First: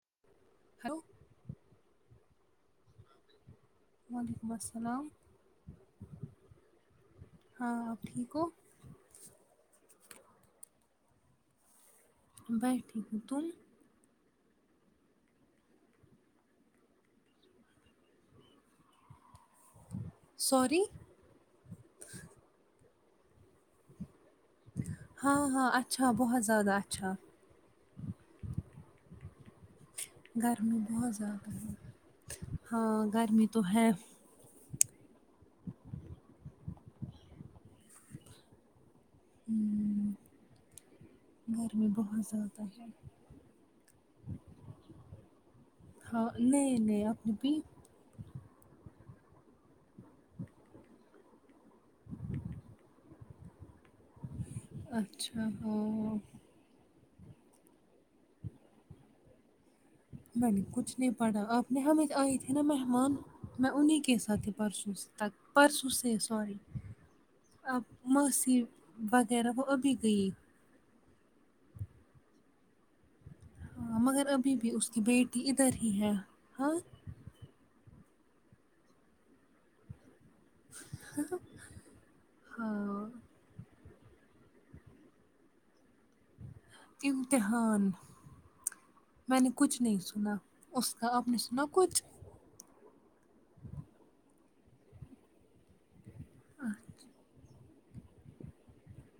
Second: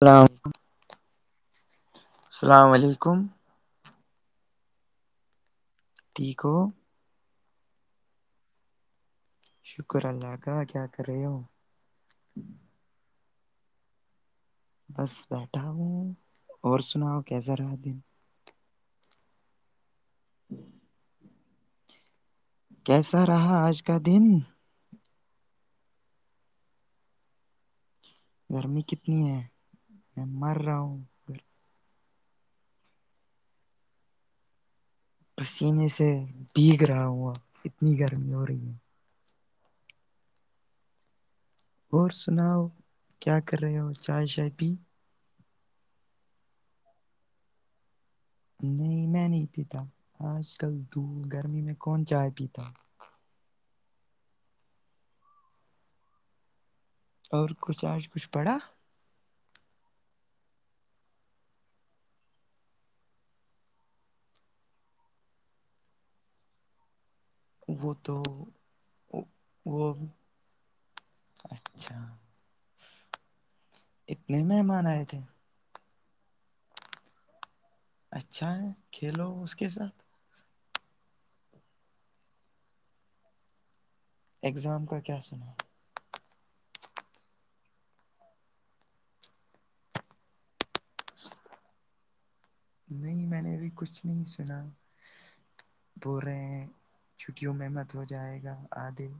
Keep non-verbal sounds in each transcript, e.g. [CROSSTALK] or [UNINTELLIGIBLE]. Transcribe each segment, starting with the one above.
سلام ہلو السلام علیکم وعلیکم السلام ٹھیک ہو ہاں آپ ٹھیک ہو شکر اللہ کا کیا کر رہے ہو بیٹھے تم بس بیٹھا ہوں اور سناؤ کیسا رہا دن سوری کیسا رہا آج کا دن ہاں ہاں اچھا بہت زیادہ اچھا گرمی کتنی ہے میں مر رہا گرمی ہوں بہت زیادہ ہے ہاں گرمی تو ہے پسینے سے بھیگ رہا ہوا اتنی گرمی ہو رہی ہے ہوں اور سناؤ کیا کر رہے ہو چائے شائے پی ہاں نہیں نہیں اپنی پی نہیں میں نہیں پیتا آج کل دور گرمی میں کون چائے پیتا اچھا ہاں اور کچھ آج کچھ پڑھا میں نے کچھ نہیں پڑھا آپ نے ہمیں آئی تھی نا مہمان میں انہیں کے ساتھ ہی پرسوں تک پرسوں سے سوری [INAUDIBLE] اب تو موسی وغیرہ وہ ابھی گئی اچھا ہاں مگر اتنے ابھی بھی مہمان اس کی آئے تھے بیٹی ادھر ہی ہے ہاں اچھا ہے کھیلو اس کے ساتھ ہاں اگزام کا کیا سنا ہے امتحان میں نے کچھ نہیں سنا اس کا آپ نے سنا کچھ نہیں نہیں میں نے ابھی کچھ نہیں سنا بو ر رہے ہیں چھٹیوں میں مت ہو جائے گا آدھے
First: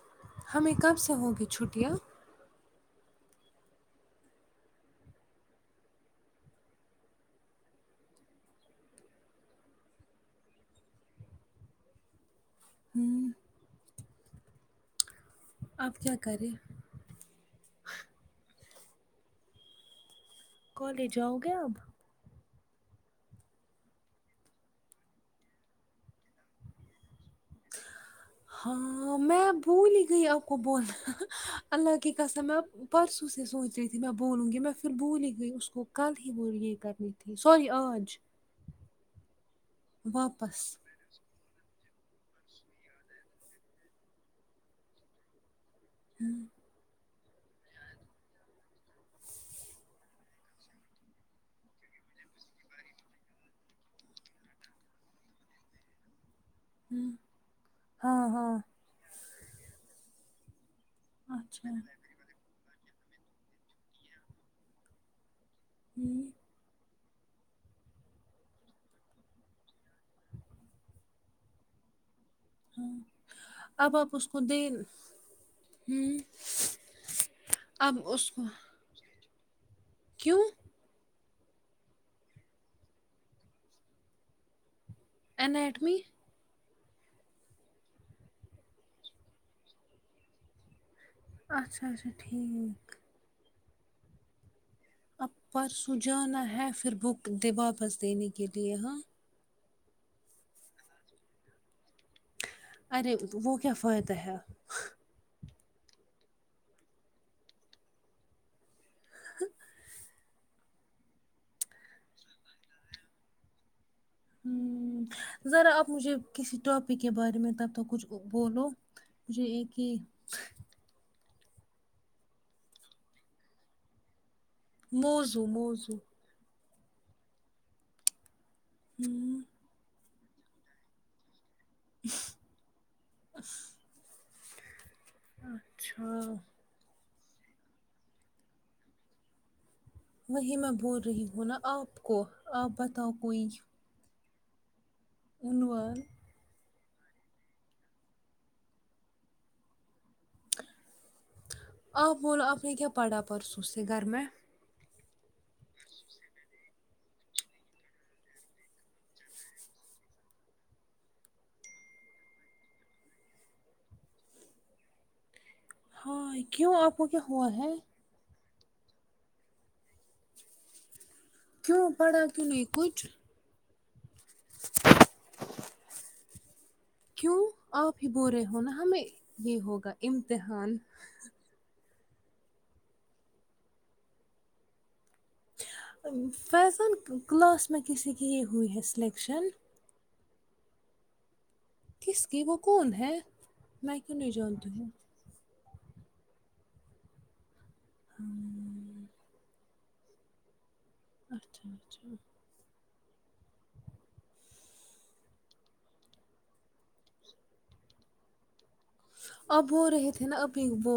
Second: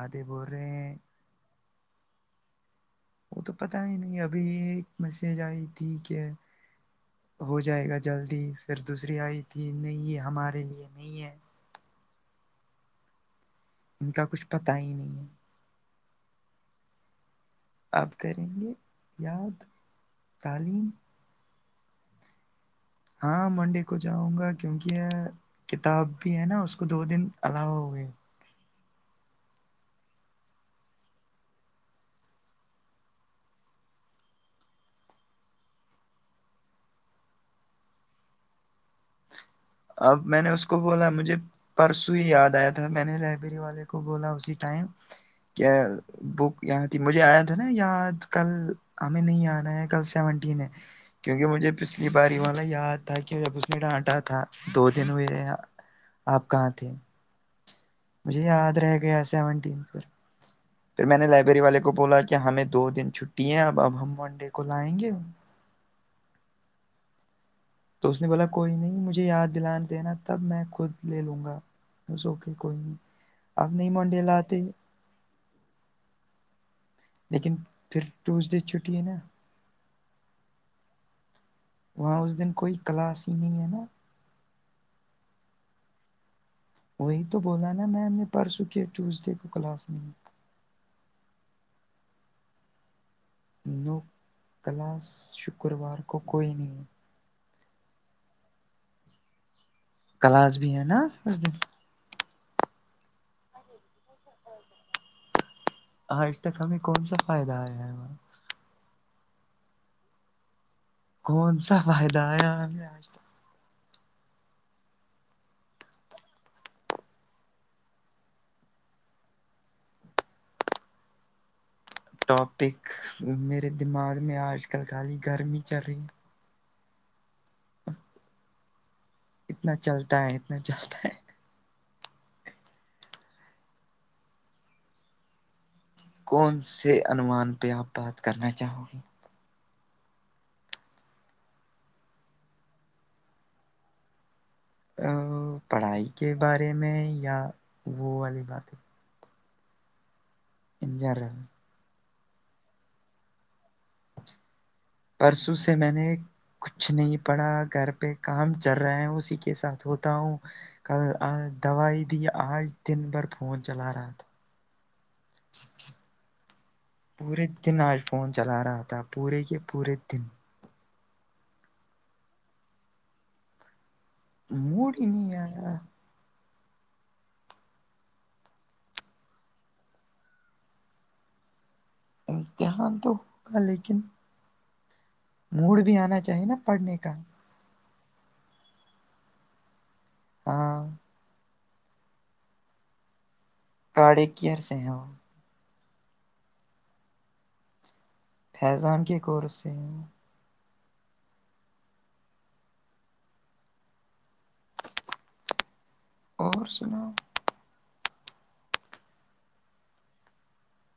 آدھے بول رہے ہمیں ہیں کب سے ہوں گی چھٹیاں وہ تو پتہ ہی نہیں ابھی ایک میسج آئی تھی کہ ہو جائے گا جلدی پھر دوسری آئی تھی نہیں یہ ہمارے لیے نہیں ہے ہوں ان کا کچھ پتہ ہی نہیں ہے اب کیا کر یں اب کریں گے یاد تعلیم کالج آؤ گے اب ہاں منڈے کو جاؤں گا کیونکہ یہ کتاب بھی ہے نا اس کو دو دن الاؤ ہوئے ہاں میں بھول ہی گئی آپ کو بولنا اللہ کی قسم میں پرسوں سے سوچ رہی تھی میں بولوں گی میں فر بھول ہی گئی اس کو کل ہی وہ یہ کرنی تھی سوری آج اب میں نے واپس اس کو بولا مجھے پرسوں ہی یاد آیا تھا میں نے لائبریری والے کو بولا اسی ٹائم کیا بک یہاں تھی مجھے آیاتھا نا یاد کل ہمیں نہیں آنا ہے کل سیونٹین ہے کیونکہ مجھے پچھلی یہ باری والا یاد تھا کہ جب اس نے ڈانٹا تھا دو دن ہوئے یا ہوں ہاں مجھے ہاں یاد رہ گیا سیون ٹین پھر میں نے لائبریری اچھا والے کو بولا کیا ہمیں دو دن چھٹی ہے اب اب ہم منڈے کو لائیں گے ہوں تو اس نے بولا کوئی نہیں مجھے یاد دلا دینا تب میں خود لے لوں گا اٹس اوکے کوئی ہ نہیں نہیں اب آپ منڈے اس کو دے لاتے ہ لیکن پھر کو ٹیوزڈے چھٹی ہے نا کیوں وہاں اس دن کوئی کلاس ہی نہیں ہے نا اینیٹمی وہی تو بولا نا میں نے پرسوں کے ٹیوزڈے کو کلاس نہیں اچھا اچھا ٹھیک تو کلاس اب پرسوں شکروار کو جانا کوئی ہے نہیں فر بک دے واپس دینے کے لیے ہاں کلاس بھی ہے نا اس دن ارے وہ کیا فائدہ ہے آ ج تک ہمیں کون سا فائدہ آیا ہے ہ کون سا فائدہ آیا ہمیں آج تک ہ ذرا آپ مجھے کسی ٹاپک کے بارے میں تب تک کچھ بولو جی ایک کہ ٹاپک میرے دماغ میں آج کل خالی موزوں گرمی چل موزوں رہی ہ ہوں اتنا چلتا ہے اتنا چلتا ہے اچھا کون سے انوومان پہ آپ بات کرنا چاہو گے وہی میں بول رہی ہوں نا آپ کو آپ بتاؤ کوئی عنوان پڑھائی کے بارے میں یا وہ والی بات ہے گیارہ آپ بولو آپ نے کیا پڑھا پرسوں سے گھر میں پرسوں سے میں نے کچھ نہیں پڑا گھر پہ کام چل رہا ہے اسی کے ساتھ ہوتا ہوں کل دوائی دی آج دن بھر فون چلا رہا تھا ہائے کیوں آپ کو کیا پورے ہوا ہے دن آج فون چلا رہا تھا پورے کے پورے دن کیوں پڑھا کیوں نہیں کچھ موڈ ہی نہیں ایا کیوں آپ ہی بول رہے ہو نا ہمیں یہ ہوگا امتحان امتحان تو ہوگا لیکن موڈ بھی آنا چاہیے نا فیضان پڑھنے کا کلاس میں کسی کی یہ ہوئی ہے سلیکشن ہاں کس کی وہ کون ہے میں کیوں کاڑے نہیں کیئر جانتی سے ہوں ہیں وہ ہاں فیضان کے کورس سے اچھا اچھا اور سناؤ اب وہ رہے تھے نا ابھی وہ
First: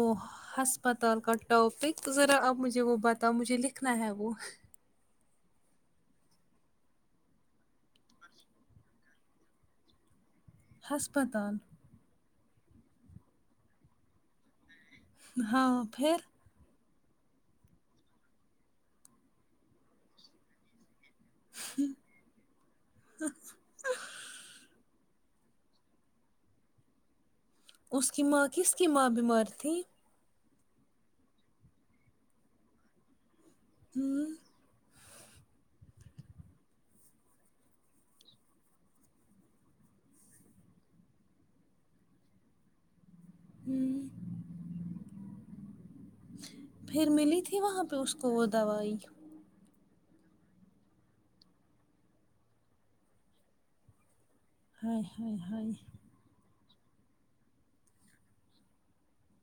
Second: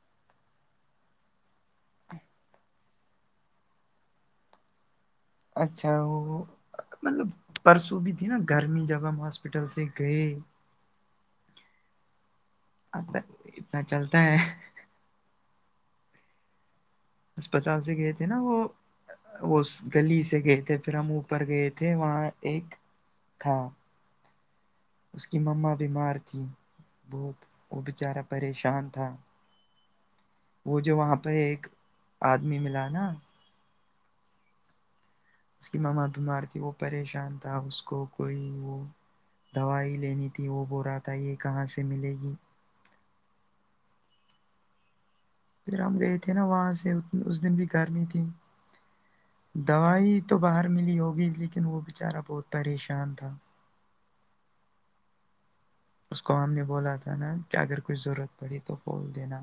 ہسپتال کا ٹاپک ذرا اب مجھے وہ بتاؤ مجھے لکھنا ہے وہ اچھا وہ مطلب پرسوں بھی تھی نا گرمی جب ہم ہاسپٹل سے گئے ہسپتال ا اتنا چلتا ہے ہاں پھر اسپتال سے گئے تھے نا وہ وہ گلی سے گئے تھے پھر ہم پر گئے تھے وہاں ایک تھا اس کی مما بیمار تھی بہت وہ اس بیچارہ کی ماں کس کی پریشان ماں تھا بیمار تھی وہ جو وہاں پہ ایک آدمی ملا نا ہوں اس کی ماما بیمار تھی وہ پریشان تھا اس کو کوئی وہ دوائی لینی تھی وہ بول رہا تھا یہ کہاں سے ملے گی ہوں پھر ہم گئے تھے نا وہاں سے اس دن تھی بھی وہاں پہ گرمی اس تھی کو وہ دوائی دوائی تو باہر ملی ہوگی لیکن وہ بچارا بہت پریشان تھا ہائے ہاے ہاے اس کو ہم نے بولا تھا نا کہ اگر کوئی ضرورت پڑی تو کھول دینا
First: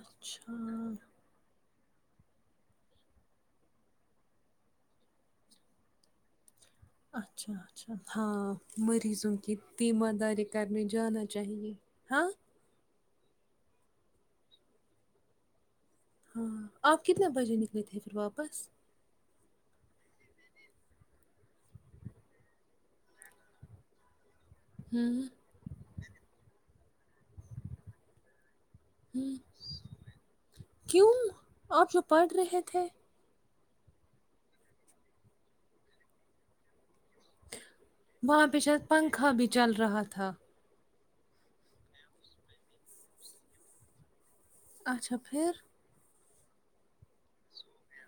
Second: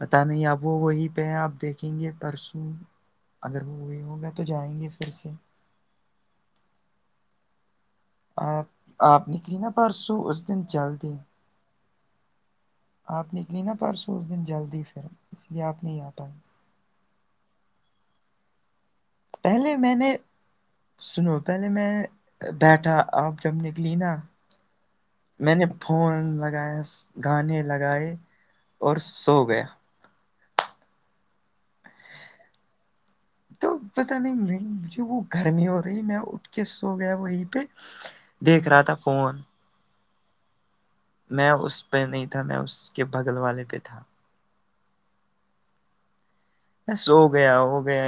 پتا نہیں آب وہ وہی پہ آپ دیکھیں گے پرسوں اگر وہ وہی ہوگا تو جائیں گے فھر سے اچھا اچھا ہاں آپ آپ مریضوں کی نکلی نا پرسوں تیمارداری اس دن کرنے جلدی جانا چاہیے ہاں آپ نکلی نا پرسوں اس دن جلدی ہی پھر اس لیے آپ نہیں آپا ہاں آپ کتنے بجے نکلے تھے پھر واپس پہلے میں نے سنو پہلے میں بیٹھا آپ جب نکلی نا ہوں میں نے پھون لگایا گانے لگائے اور ہوں سو گیا کیوں آپ جو پڑھ رہے تھے تو پتہ نہیں میں مجھے وہ گھر میں ہو رہی میں اٹھ کہ سو گیا وہیں پہ وہاں پہ دیکھ رہا شاید تھا پنکھا فون بھی چل رہا تھا میں اس پہ نہیں تھا میں اس کے بگل والے پہ تھا اچھا پھر بس سو گیا ہو گیا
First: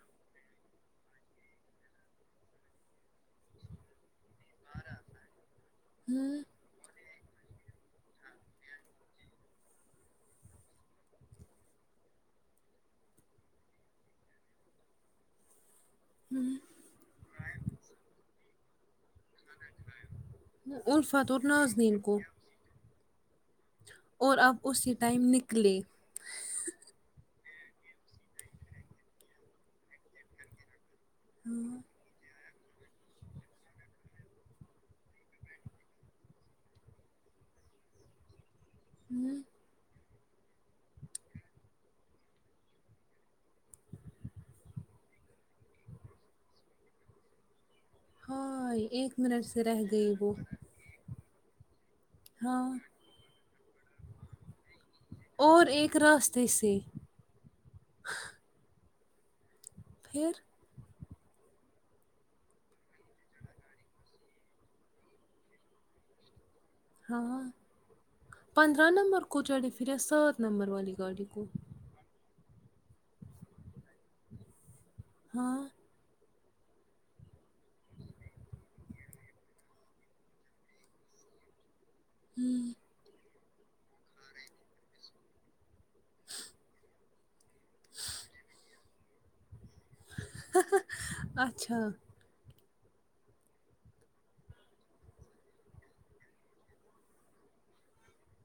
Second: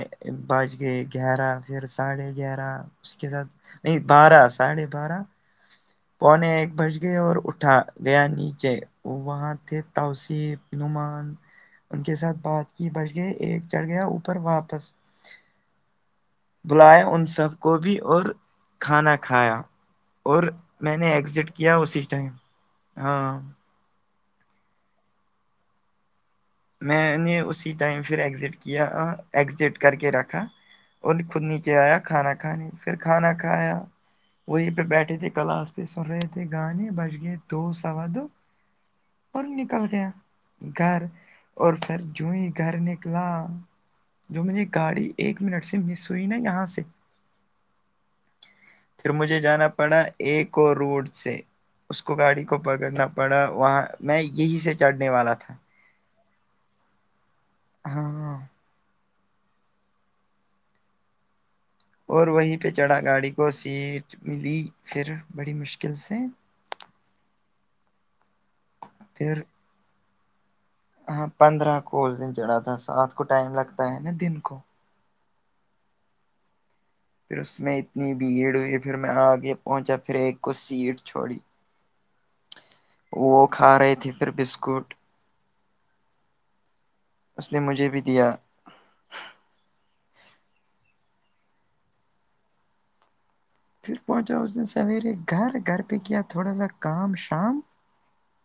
بج گیے گیارہ پھر ساڑھے گیارہ اس کے ساتھ نہیں بارہ ساڑھے بارہ ہوں پونے ایک بج گئے اور اٹھا گیا نیچے وہاں تھے توصیف نعمان ان کے ساتھ بات کی بچ گئے ایک چڑھ گیا اوپر واپس بلایا ان سب کو بھی اور کھانا کھایا اور میں نے الفت اور ایگزٹ کیا نازنین اسی کو ٹائم ہاں اور آپ اسی ٹائم نکلے میں نے اسی ٹائم فر ایگزٹ کیا ا ایگزٹ کر کے رکھا اور خود نیچے آیا کھانا کھانے پھر کھانا کھایا وہیں پہ بیٹھے تھے کلاس پہ سن رہے تھے گانے بچ گئے دو سوا دو ہوں اور نکل گیا گھر اور پھر جوں گھر نکلا جو میری گاڑی ایک منٹ سے مس ہوئی نا یہاں سے ہا یئی پھر مجھے جانا پڑا ایک اور روڈ سے اس کو گاڑی کو ہاں پکڑنا پڑا وہاں میں یہی سے چڑھنے والا تھا اور ایک راستے سے ہاں پھر اور وہیں پہ چڑھا گاڑی کو سیٹ ملی پھر بڑی مشکل سے ہاں پندرہ نمبر پھر کو چڑھے پھریا سات نمبر والے ہاں پندرہ کو اس دن چڑھا تھا سات کو ٹائم لگتا ہے نا دن کو ہاں پھر اس میں اتنی بھیڑ ہوئی پھر میں آگے پہنچا پھر ایک کو سیٹ چھوڑی ہوں وہ کھا رہے تھے پھر بسکٹ اس نے مجھے بھی دیا اچھا پھر پہنچا اس دن سویرے گھر گھر پہ کیا تھوڑا سا کا م شام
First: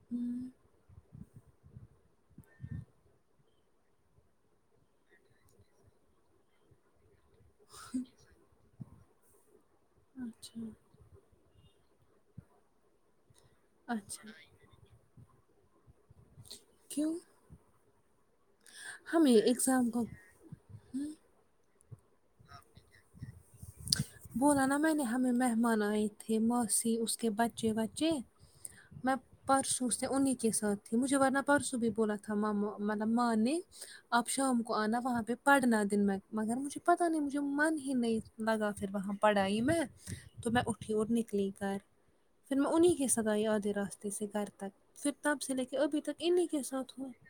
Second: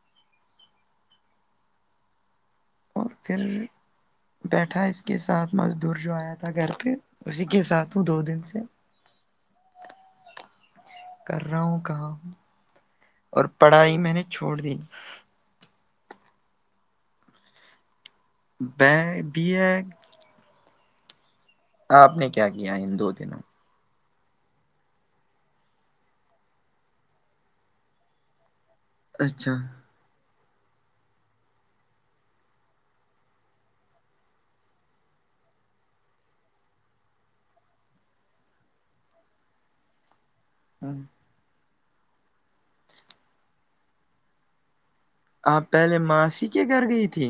ہوں اور پھر بیٹھا اس کے ساتھ مزدور جو آیا تھا گھر پہ اسی کے ساتھ ہوں دو دن سے اچھا کر رہا ہوں کام اور پڑھائی میں نے اچھا چھوڑ دی کیوں بے ہمیں بی ایگ ایگزام کو آپ نے کیا کیا ان دو دنوں بولا نا میں نے ہمیں مہمان آئے تھے ماسی اس کے بچے وچے میں اچھا پرس سوں انہیں کے ساتھ تھی مجھے ورنہ پرسوں بھی بولا تھا م مطلب ماں نے آپ شام کو آنا وہاں پہ پڑھنا دن میں مگر مجھے پتہ نہیں مجھے من ہی نہیں لگا پھر وہاں پڑھ آ ئی میں تو میں اٹھی اور ن نکلی گھر پھر میں انہیں کے ساتھ ائی آدھے راستے سے گھر تک پھر تب سے آپ لے کے پہلے ابھی تک انہیں ماسی کے گھر ساتھ گئی ہوں تھی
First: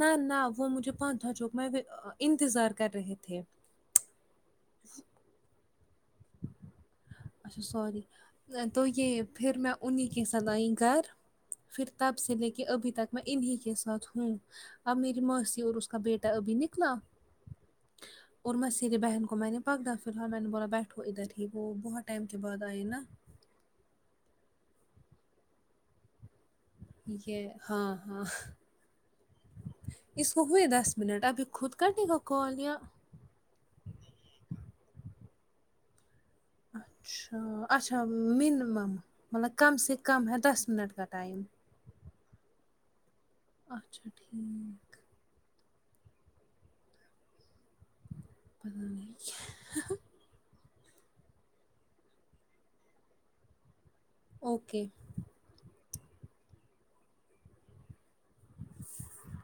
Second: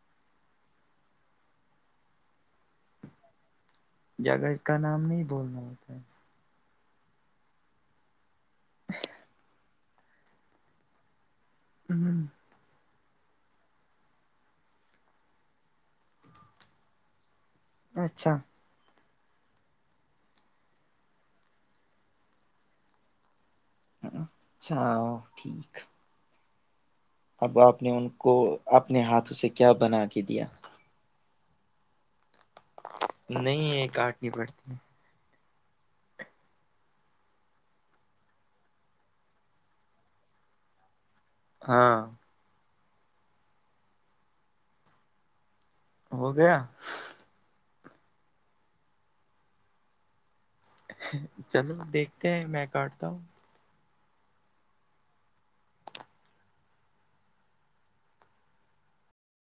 نہ نہ وہ مجھے پانچ دھ چوک میں انتظار کر رہے تھے جگہ کا نام نہیں بولنا اچھا سوری تو یہ پھر میں انہیں کی س لائی گھر پھر تب سے ہ لے کے ابھی تک میں انہیں کے ساتھ ہوں اب میری ماسی اور اس کا بیٹا ابھی نکلا اچھا اور موسیری بہن کو میں نے پکدا فیر ہاں میں نے بولا بیٹھو ادھر ہی وہ بہت ٹائم کے بعد آئے نا اچھا ٹھیک یہ اب آپ ہاں نے ان ہاں کو اپنے ہاتھوں سے کیا بنا کے اس کو دیا ہوئے دس منٹ ابھی خود کردی وہ کال یاں نہیں یہ کاٹنی پڑتی ہے اچھا اچھا منیمم مطلب کم سے کم ہے دس منٹ کا ٹائم ہاں اچھا ٹھیک ہو گیا پت نہیں ہے [UNINTELLIGIBLE] چلو نا دیکھتے ہیں میں کاٹتا ہوں اوکے